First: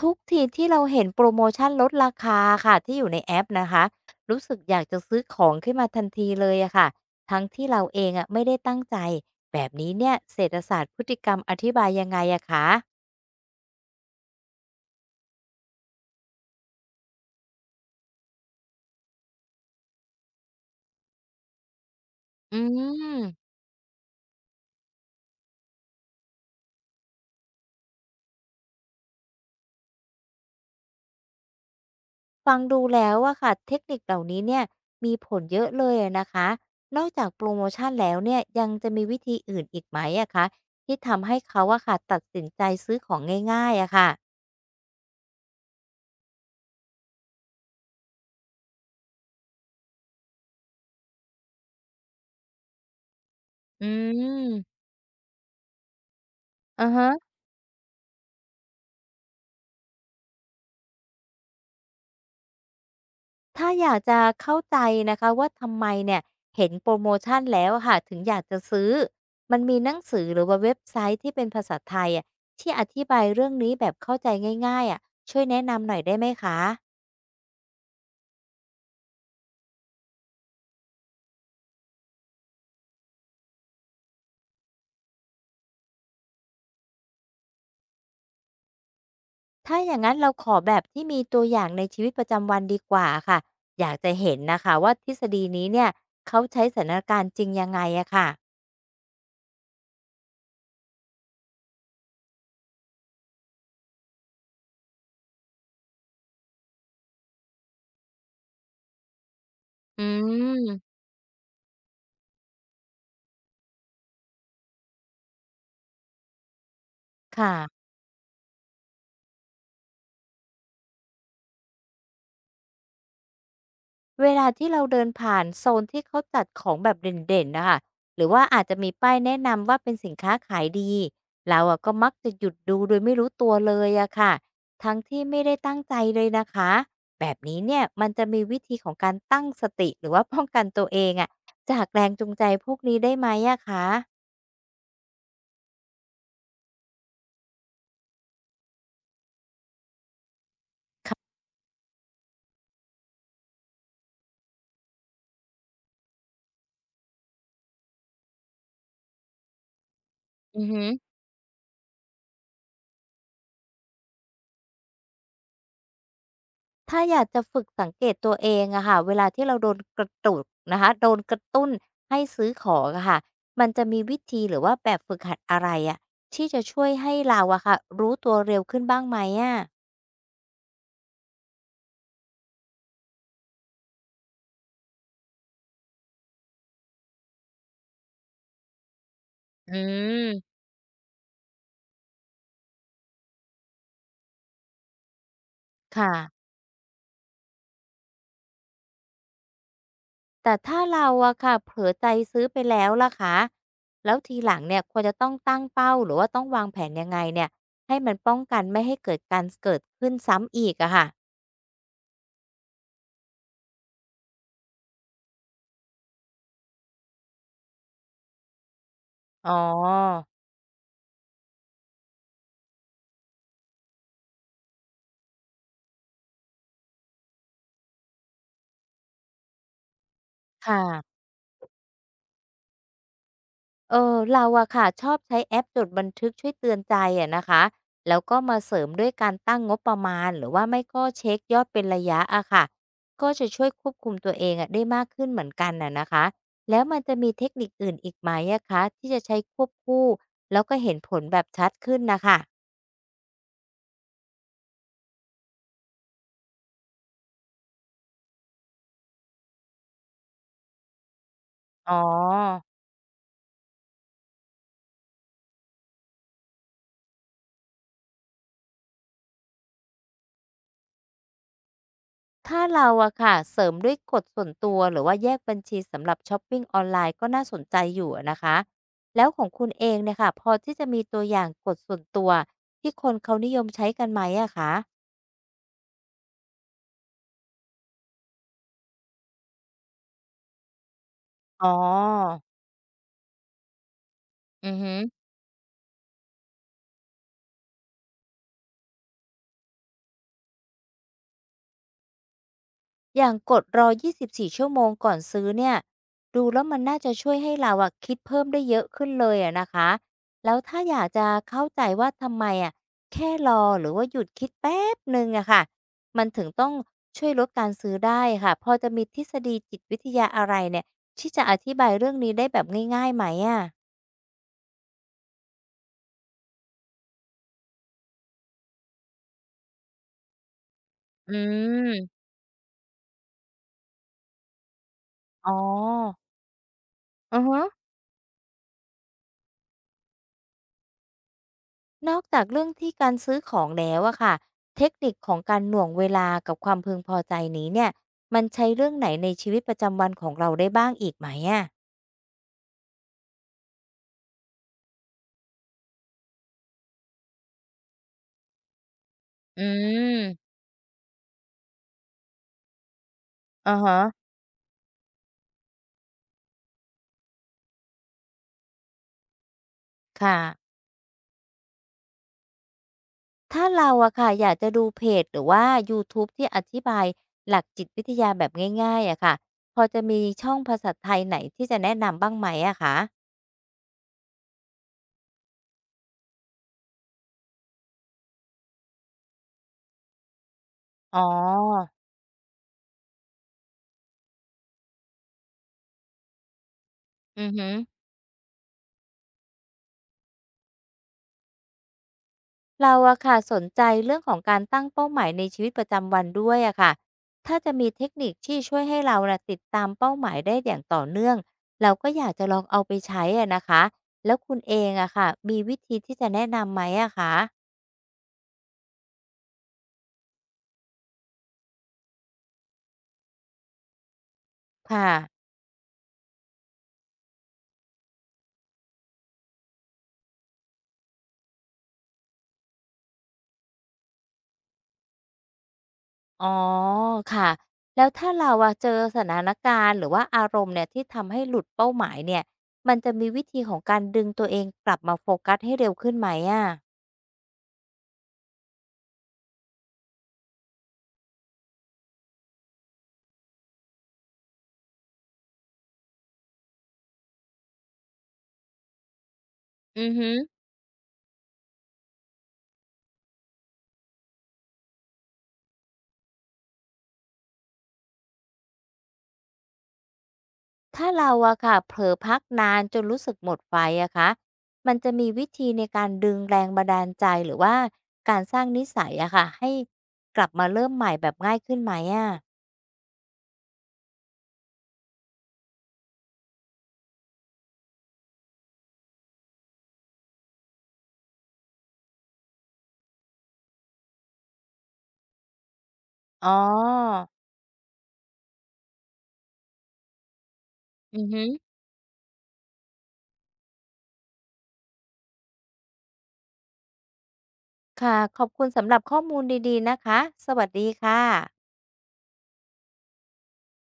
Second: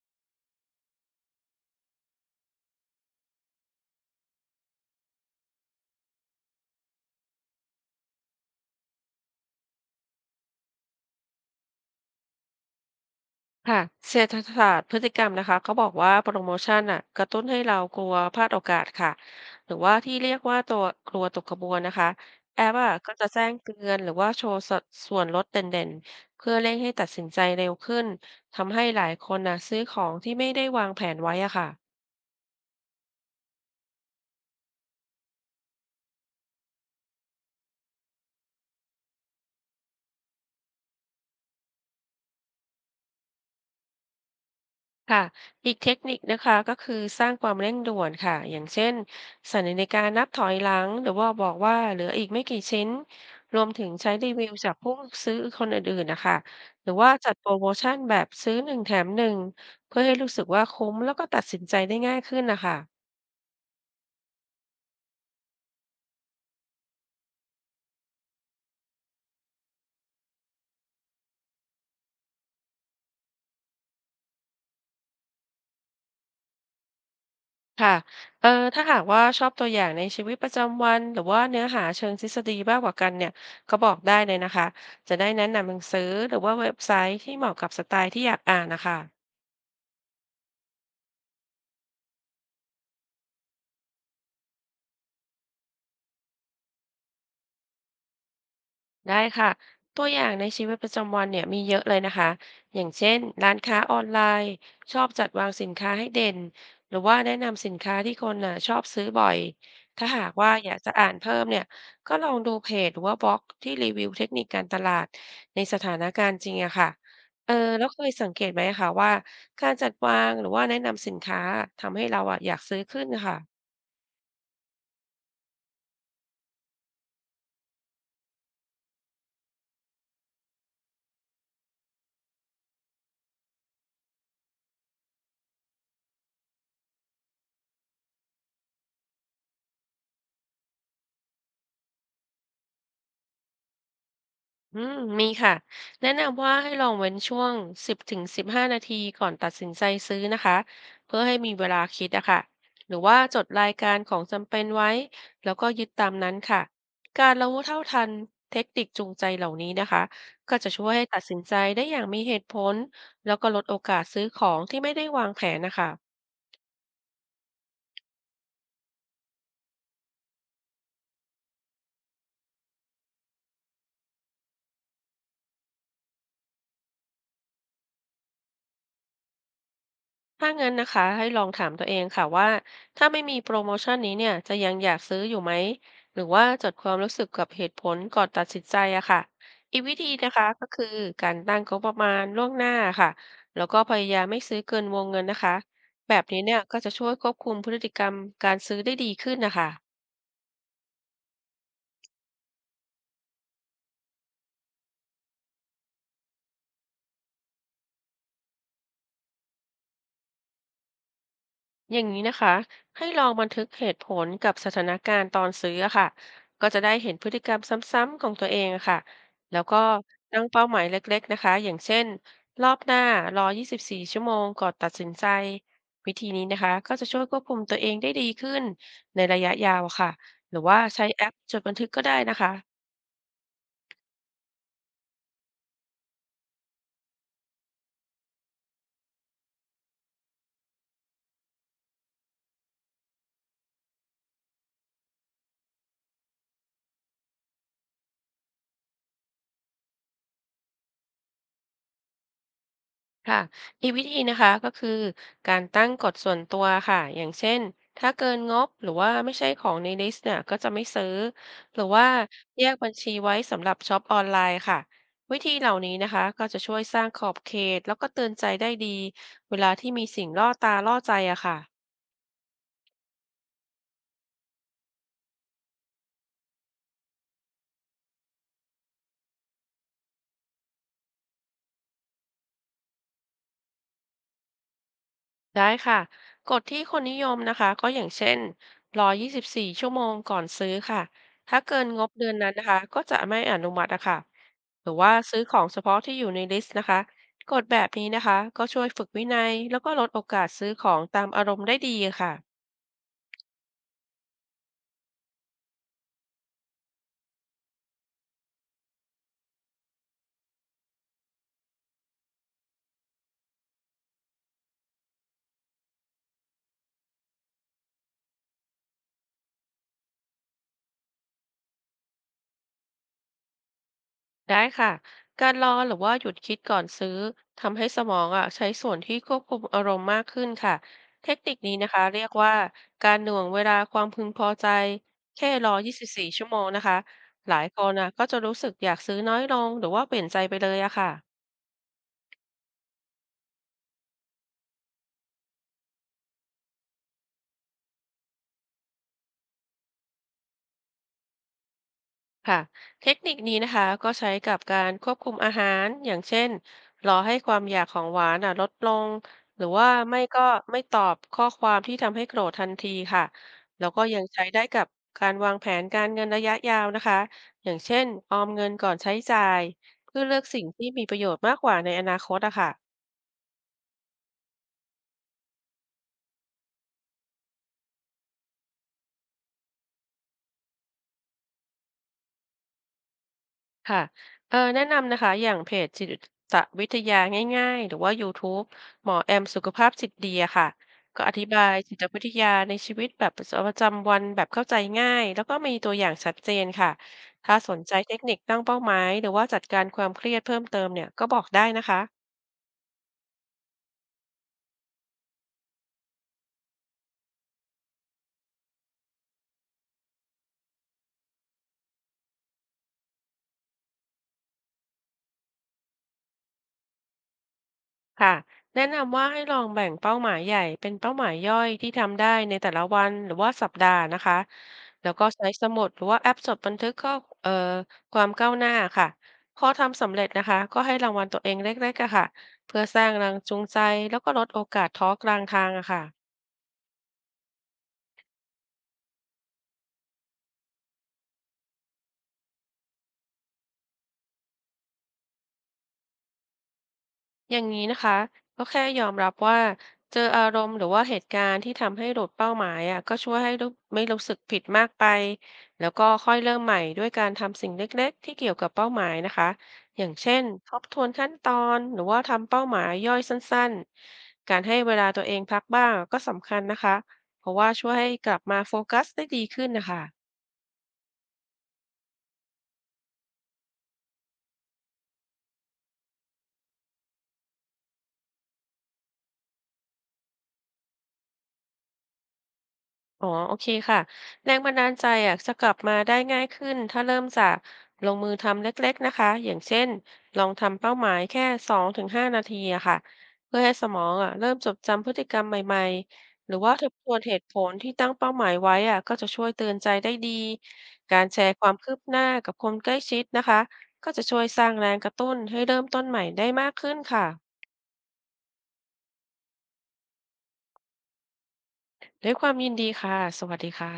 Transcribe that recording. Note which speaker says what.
Speaker 1: ทุกทีที่เราเห็นโปรโมชันลดราคาค่ะที่อยู่ในแอปนะคะรู้สึกอยากจะซื้อของขึ้นมาทันทีเลยอะค่ะทั้งที่เราเองอะไม่ได้ตั้งใจแบบนี้เนี่ยเศรษฐศาสตร์พฤติกรรมอธิบายยังไงอะคะ
Speaker 2: ค่ะเศรษฐศาสตร์พฤติกรรมนะคะเขาบอกว่าโปรโมชั่นอ่ะกระตุ้นให้เรากลัวพลาดโอกาสค่ะหรือว่าที่เรียกว่าตัวกลัวตกขบวนนะคะ
Speaker 1: อื
Speaker 2: แอปอ่ะก็จะแจ้
Speaker 1: ม
Speaker 2: งเตือนหรือว่าโชว์สส่วนลดเด่นๆเพื่อเร่งให้ตัดสินใจเร็วขึ้นทำให้หลายคนน่ะซื้อของที่ไม่ได้วางแผนไว้อ่ะค่ะ
Speaker 1: ฟังดูแล้วอะค่ะเทคนิคเหล่านี้เนี่ยมีผลเยอะเลยอะนะคะนอกจากโปรโมชันแล้วเนี่ยยังจะมีวิธีอื่นอีกไหมอะคะที่ทำให้เขาอะค่ะตัดสินใจซื้อของง่ายๆอะค่ะ
Speaker 2: ค่ะอีกเทคนิคนะคะก็คือสร้างความเร่งด่วนค่ะอย่างเช่นสั่นาฬิการนับถอยหลังหรือว่าบอกว่าเหลืออีกไม่กี่ชิ้นรวมถึ
Speaker 1: อื
Speaker 2: งใช้รีวิวจาก
Speaker 1: ม
Speaker 2: ผู้ซื้อคนอื่นๆนะคะ
Speaker 1: อื
Speaker 2: หรื
Speaker 1: อ
Speaker 2: อ
Speaker 1: ฮะ
Speaker 2: ว่าจัดโปรโมชั่นแบบซื้อหนึ่งแถมหนึ่งเพื่อให้รู้สึกว่าคุ้มแล้วก็ตัดสินใจได้ง่ายขึ้นนะคะ
Speaker 1: ถ้าอยากจะเข้าใจนะคะว่าทำไมเนี่ยเห็นโปรโมชันแล้วอะค่ะถึงอยากจะซื้อมันมีหนังสือหรือว่าเว็บไซต์ที่เป็นภาษาไทยอะที่อธิบายเรื่องนี้แบบเข้าใจง่ายๆอะช่วยแนะนำหน่อยได้ไหมคะ
Speaker 2: ค่ะเออถ้าหากว่าชอบตัวอย่างในชีวิตประจำวันหรือว่าเนื้อหาเชิงทฤษฎีมากกว่ากันเนี่ยก็บอกได้เลยนะคะจะได้แนะนำหนังสือหรือว่าเว็บไซต์ที่เหมาะกับสไตล์ที่อยากอ่านนะคะ
Speaker 1: ถ้าอย่างนั้นเราขอแบบที่มีตัวอย่างในชีวิตประจำวันดีกว่าอค่ะอยากจะเห็นนะคะว่าทฤษฎีนี้เนี่ยเขาใช้สถานการณ์จริงยังไงอะค่ะ
Speaker 2: ได้ค่ะตัวอย่างในชีวิตประจำวันเนี่ยมีเยอะเลยนะคะอย่างเช่นร้านค้าออนไลน์ชอบจัดวางสินค้าให้เด่นหรือว่าแนะนำสินค้าที่คนน่ะชอบซื้อบ่อย
Speaker 1: อื
Speaker 2: ถ้าหากว่าอยากจะ
Speaker 1: ม
Speaker 2: อ่านเพิ่มเนี่ยก็ลองดูเพจหรือว่าบล็อกที่รีวิวเทคนิคการตลาดในสถานการณ์จริงอะค่ะ
Speaker 1: ค่ะ
Speaker 2: แล้วเคยสังเกตไหมคะว่าการจัดวางหรือว่าแนะนำสินค้าทำให้เราอะอยากซื้อขึ้นนะคะ
Speaker 1: เวลาที่เราเดินผ่านโซนที่เขาจัดของแบบเด่นๆนะคะหรือว่าอาจจะมีป้ายแนะนำว่าเป็นสินค้าขายดีเราอะก็มักจะหยุดดูโดยไม่รู้ตัวเลยอะค่ะทั้งที่ไม่ได้ตั้งใจเลยนะคะแบบนี้เนี่ยมันจะมีวิธีของการตั้งสติหรือว่าป้องกันตัวเองอะจากแรงจูงใจพวกนี้ได้ไหมอะคะ
Speaker 2: อืมมีค่ะแนะนำว่าให้ลองเว้นช่วง10ถึง15นาทีก่อนตัดสินใจซื้อนะคะเพื่อให้มีเวลาคิดอะค่ะหรือว่าจดรายการของจำเป็นไว้แล้วก็ยึดตามนั้นค่ะการรู้เท่าทันเทคนิคจูงใจเหล่านี้นะคะก็
Speaker 1: อือ
Speaker 2: จะ
Speaker 1: ฮึ
Speaker 2: ช่วยให้ตัดสินใจได้อย่างมีเหตุผลแล้วก็ลดโอกาสซื้อของที่ไม่ได้วางแผนนะคะ
Speaker 1: ถ้าอยากจะฝึกสังเกตตัวเองอะค่ะเวลาที่เราโดนกระตุกนะคะโดนกระตุ้นให้ซื้อของอะค่ะมันจะมีวิธีหรือว่าแบบฝึกหัดอะไรอะที่จะช่วยให้เราอะค่ะรู้ตัวเร็วขึ้นบ้างไหมอะ
Speaker 2: ถ้างั้นนะคะให้ลองถามตัวเองค่ะว่าถ้าไม่มีโปรโมชั่นนี้เนี่ยจะยังอยากซื้ออยู่ไหมหรือว่าจดความรู้สึกกับเหตุผลก่อนตัดสินใจอะค่ะ
Speaker 1: อื
Speaker 2: อีกวิธีนะคะ
Speaker 1: ม
Speaker 2: ก็คือการตั้งงบประมาณล่วงหน้าค่ะแล้วก็พยายามไม่ซื้อเกินวงเงินนะคะแบบนี้
Speaker 1: ค่ะ
Speaker 2: เนี่ยก็จะช่วยควบคุมพฤติกรรมการซื้อได้ดีขึ้นนะคะ
Speaker 1: แต่ถ้าเราอะค่ะเผลอใจซื้อไปแล้วล่ะคะแล้วทีหลังเนี่ยควรจะต้องตั้งเป้าหรือว่าต้องวางแผนยังไงเนี่ยให้มันป้องกันไม่ให้เกิดการเกิดขึ้นซ้ำอีกอะค่ะ
Speaker 2: อย่างนี้นะคะให้ลองบันทึกเหตุผลกับสถานการณ์ตอนซื้ออะค่ะก็จะได้เห็นพฤติกรรมซ้ำๆของตัวเองอะค่ะ
Speaker 1: อ๋
Speaker 2: แล้วก็
Speaker 1: อ
Speaker 2: ตั้งเป้าหมายเล็กๆนะคะอย่างเช่นรอบหน้ารอ24 ชั่วโมงก่อนตัดสินใจวิธีนี้นะคะก็จะช่วยควบคุมตัวเองได้ดีขึ้นในระยะยาวอะค่ะหรือว่า
Speaker 1: ค่ะ
Speaker 2: ใช้แอปจดบันทึกก็ได้นะคะ
Speaker 1: เราอะค่ะชอบใช้แอปจดบันทึกช่วยเตือนใจอะนะคะแล้วก็มาเสริมด้วยการตั้งงบประมาณหรือว่าไม่ก็เช็คยอดเป็นระยะอะค่ะก็จะช่วยควบคุมตัวเองอะได้มากขึ้นเหมือนกันน่ะนะคะแล้วมันจะมีเทคนิคอื่นอีกไหมอะคะที่จะใช้ควบคู่แล้วก็เห็นผลแบบชัดขึ้นน่ะคะ
Speaker 2: ค่ะมีวิธีนะคะก็คือการตั้งกฎส่วนตัวค่ะอย่างเช่นถ้าเกินงบหรือว่าไม่ใช่ของในลิสต์เนี่ยก็จะไม่ซื้อหรือ
Speaker 1: อ๋อ
Speaker 2: ว่าแยกบัญชีไว้สำหรับช็อปออนไลน์ค่ะวิธีเหล่านี้นะคะก็จะช่วยสร้างขอบเขตแล้วก็เตือนใจได้ดีเวลาที่มีสิ่งล่อตาล่อใจอะค่ะ
Speaker 1: ถ้าเราอะค่ะเสริมด้วยกฎส่วนตัวหรือว่าแยกบัญชีสำหรับช็อปปิ้งออนไลน์ก็น่าสนใจอยู่อะนะคะแล้วของคุณเองเนี่ยค่ะพอที่จะมีตัวอย่างกฎส่วนตัวที่คนเขานิยมใช้กันไหมอะคะ
Speaker 2: ได้ค่ะกฎที่คนนิยมนะคะก็อย่างเช่นรอ24 ชั่วโมงก่อนซื้อค่ะถ้า
Speaker 1: อ๋
Speaker 2: เกินงบเดือน
Speaker 1: อ
Speaker 2: นั้นนะคะก็จะไม่อนุมัตินะคะ
Speaker 1: อือ
Speaker 2: หรื
Speaker 1: ฮึ
Speaker 2: อว่าซื้อของเฉพาะที่อยู่ในลิสต์นะคะกฎแบบนี้นะคะก็ช่วยฝึกวินัยแล้วก็ลดโอกาสซื้อของตามอารมณ์ได้ดีค่ะ
Speaker 1: อย่างกดรอ 24 ชั่วโมงก่อนซื้อเนี่ย ดูแล้วมันน่าจะช่วยให้เราอะคิดเพิ่มได้เยอะขึ้นเลยอะนะคะ แล้วถ้าอยากจะเข้าใจว่าทำไมอะแค่รอหรือว่าหยุดคิดแป๊บหนึ่งอะค่ะ มันถึงต้องช่วยลดการซื้อได้ค่ะ พอจะมีทฤษฎีจิตวิทยาอะไรเนี่ย ที่จะอธิบายเรื่องนี้ได้แบบง่ายๆไหมอะ
Speaker 2: ได้ค่ะการรอหรือว่าหยุดคิดก่อนซื้อทำให้สมองอ่ะใช้ส่วนที่ควบคุมอารมณ์มากขึ้นค่ะ เท
Speaker 1: อื
Speaker 2: คนิคนี้นะคะเรี
Speaker 1: ม
Speaker 2: ยกว่าการหน่วงเวลาความพึงพอใจ
Speaker 1: อ๋
Speaker 2: แค่
Speaker 1: อ
Speaker 2: รอ 24 ชั่วโมงนะคะ
Speaker 1: อือ
Speaker 2: ห
Speaker 1: ฮึ
Speaker 2: ลายคนนะก็จะรู้สึกอยากซื้อน้อยลงหรือว่าเปลี่ยนใจไปเลยอะค่ะ
Speaker 1: นอกจากเรื่องที่การซื้อของแล้วอะค่ะเทคนิคของการหน่วงเวลากับความพึงพอใจนี้เนี่ยมันใช้เรื่องไหนในชีวิตประจำวันของเราได้บ้างอีกไหมอะ
Speaker 2: ค่ะเทคนิคนี้นะคะก็ใช้กับการควบคุมอาหารอย่างเช่นรอให้ความอยากของหวานอ่ะลดลงห
Speaker 1: อื
Speaker 2: รือว่าไม่ก็
Speaker 1: ม
Speaker 2: ไม่ตอบข้อความที่ทำให้โกรธทันทีค่ะ
Speaker 1: อะ
Speaker 2: แล้ว
Speaker 1: ฮะ
Speaker 2: ก็ยังใช้ได้กับการวางแผนการเงินระยะยาวนะคะอย่างเช่นออมเงินก่อนใช้จ่ายเพื่อ
Speaker 1: ค
Speaker 2: เลือกสิ่ง
Speaker 1: ่ะ
Speaker 2: ที่มีประโยชน์มากกว่าในอนาคตอะค่ะ
Speaker 1: ถ้าเราอะค่ะอยากจะดูเพจหรือว่ายูทูบที่อธิบายหลักจิตวิทยาแบบง่ายๆอะค่ะพอจะมีช่องภาษาไทยไหนที่จะแนะนำบ้างไหมอะคะ
Speaker 2: ค่ะแนะนำนะคะอย่างเพจจิตวิทยาง่ายๆหรือว่า YouTube หมอแอมสุขภาพจิตดีอะค่ะ
Speaker 1: อ๋อ
Speaker 2: ก็อธิบายจิตวิทยาในชีวิตแบบประจำวันแบบเข้าใจง่ายแล้วก็มีตัวอย่างชัดเจนค่ะ
Speaker 1: อือ
Speaker 2: ถ้า
Speaker 1: ฮึ
Speaker 2: สนใจเทคนิคตั้งเป้าหมายหรือว่าจัดการความเครียดเพิ่มเติมเนี่ยก็บอกได้นะคะ
Speaker 1: เราอะค่ะสนใจเรื่องของการตั้งเป้าหมายในชีวิตประจำวันด้วยอะค่ะถ้าจะมีเทคนิคที่ช่วยให้เราน่ะติดตามเป้าหมายได้อย่างต่อเนื่องเราก็อยากจะลองเอาไปใช้อะนะคะแล้วคุณเองอะค่ะมีวิธีที่จะแนะนำไหมอะคะ
Speaker 2: ค่ะแนะนำว่าให้ลองแบ่งเป้าหมายใหญ่เป็นเป้าหมายย่อยที่ทำได้ในแต่ละวันหรือว่าสัปดาห์นะคะ
Speaker 1: ค
Speaker 2: แล้วก็
Speaker 1: ่ะ
Speaker 2: ใช้สมุดหรือว่าแอปจดบันทึกข้อเอ่อความก้าวหน้าค่ะพอทำสำเร็จนะคะก็ให้รางวัลตัวเองเล็กๆอะค่ะเพื่อสร้างแรงจูงใจแล้วก็ลดโอกาสท้อกลางทางอะค่ะ
Speaker 1: อ๋อค่ะแล้วถ้าเราอะเจอสถานการณ์หรือว่าอารมณ์เนี่ยที่ทำให้หลุดเป้าหมายเนี่ยมันจะมีวิธีของการดึงตัวเองกลับมาโฟกัสให้เร็วขึ้นไหมอะ
Speaker 2: อย่างนี้นะคะก็แค่ยอมรับว่าเจออารมณ์หรือว่าเหตุการณ์ที่ทำให้หลุดเป้าหมายอ่ะก็ช่วยให้รู้ไม่รู้สึกผิดมากไปแล้วก็ค่อยเริ่มใหม่ด้วยการทำสิ่งเล็กๆที่เกี่ยวกับเป้าหมายนะคะอ
Speaker 1: อื
Speaker 2: ย่าง
Speaker 1: อฮึ
Speaker 2: เช่นทบทวนขั้นตอนหรือว่าทำเป้าหมายย่อยสั้นๆการให้เวลาตัวเองพักบ้างก็สำคัญนะคะเพราะว่าช่วยให้กลับมาโฟกัสได้ดีขึ้นนะคะ
Speaker 1: ถ้าเราอะค่ะเผลอพักนานจนรู้สึกหมดไฟอะคะมันจะมีวิธีในการดึงแรงบันดาลใจหรือว่าการสร้างนิสัยอะค่ะให้กลับมาเริ่มใหม่แบบง่ายขึ้นไหมอะ
Speaker 2: อ๋อโอเคค่ะแรงบันดาลใจอะจะกลับมาได้ง่ายขึ้น ถ้าเริ่มจากลงมือทำเล็กๆนะคะอย่างเช่น ลองทำเป้าหมายแค่2 ถึง 5นาทีอะค่ะเพื่อให้สมองอะเริ่มจดจำพฤติกรรมใหม่ๆ
Speaker 1: อ๋
Speaker 2: หรือว่าทบทวน
Speaker 1: อ
Speaker 2: เหตุผลที่ตั้งเป้าหมายไว้อะก็จะช่วยเตือนใจได้ดี กา
Speaker 1: อื
Speaker 2: ร
Speaker 1: อ
Speaker 2: แช
Speaker 1: ฮึ
Speaker 2: ร์ความคืบหน้ากับคนใกล้ชิดนะคะก็จะช่วยสร้างแรงกระตุ้นให้เริ่มต้นใหม่ได้มากขึ้นค่ะ
Speaker 1: ค่ะขอบคุณสำหรับข้อมูลดีๆนะคะสวัสดีค่ะ
Speaker 2: ด้วยความยินดีค่ะสวัสดีค่ะ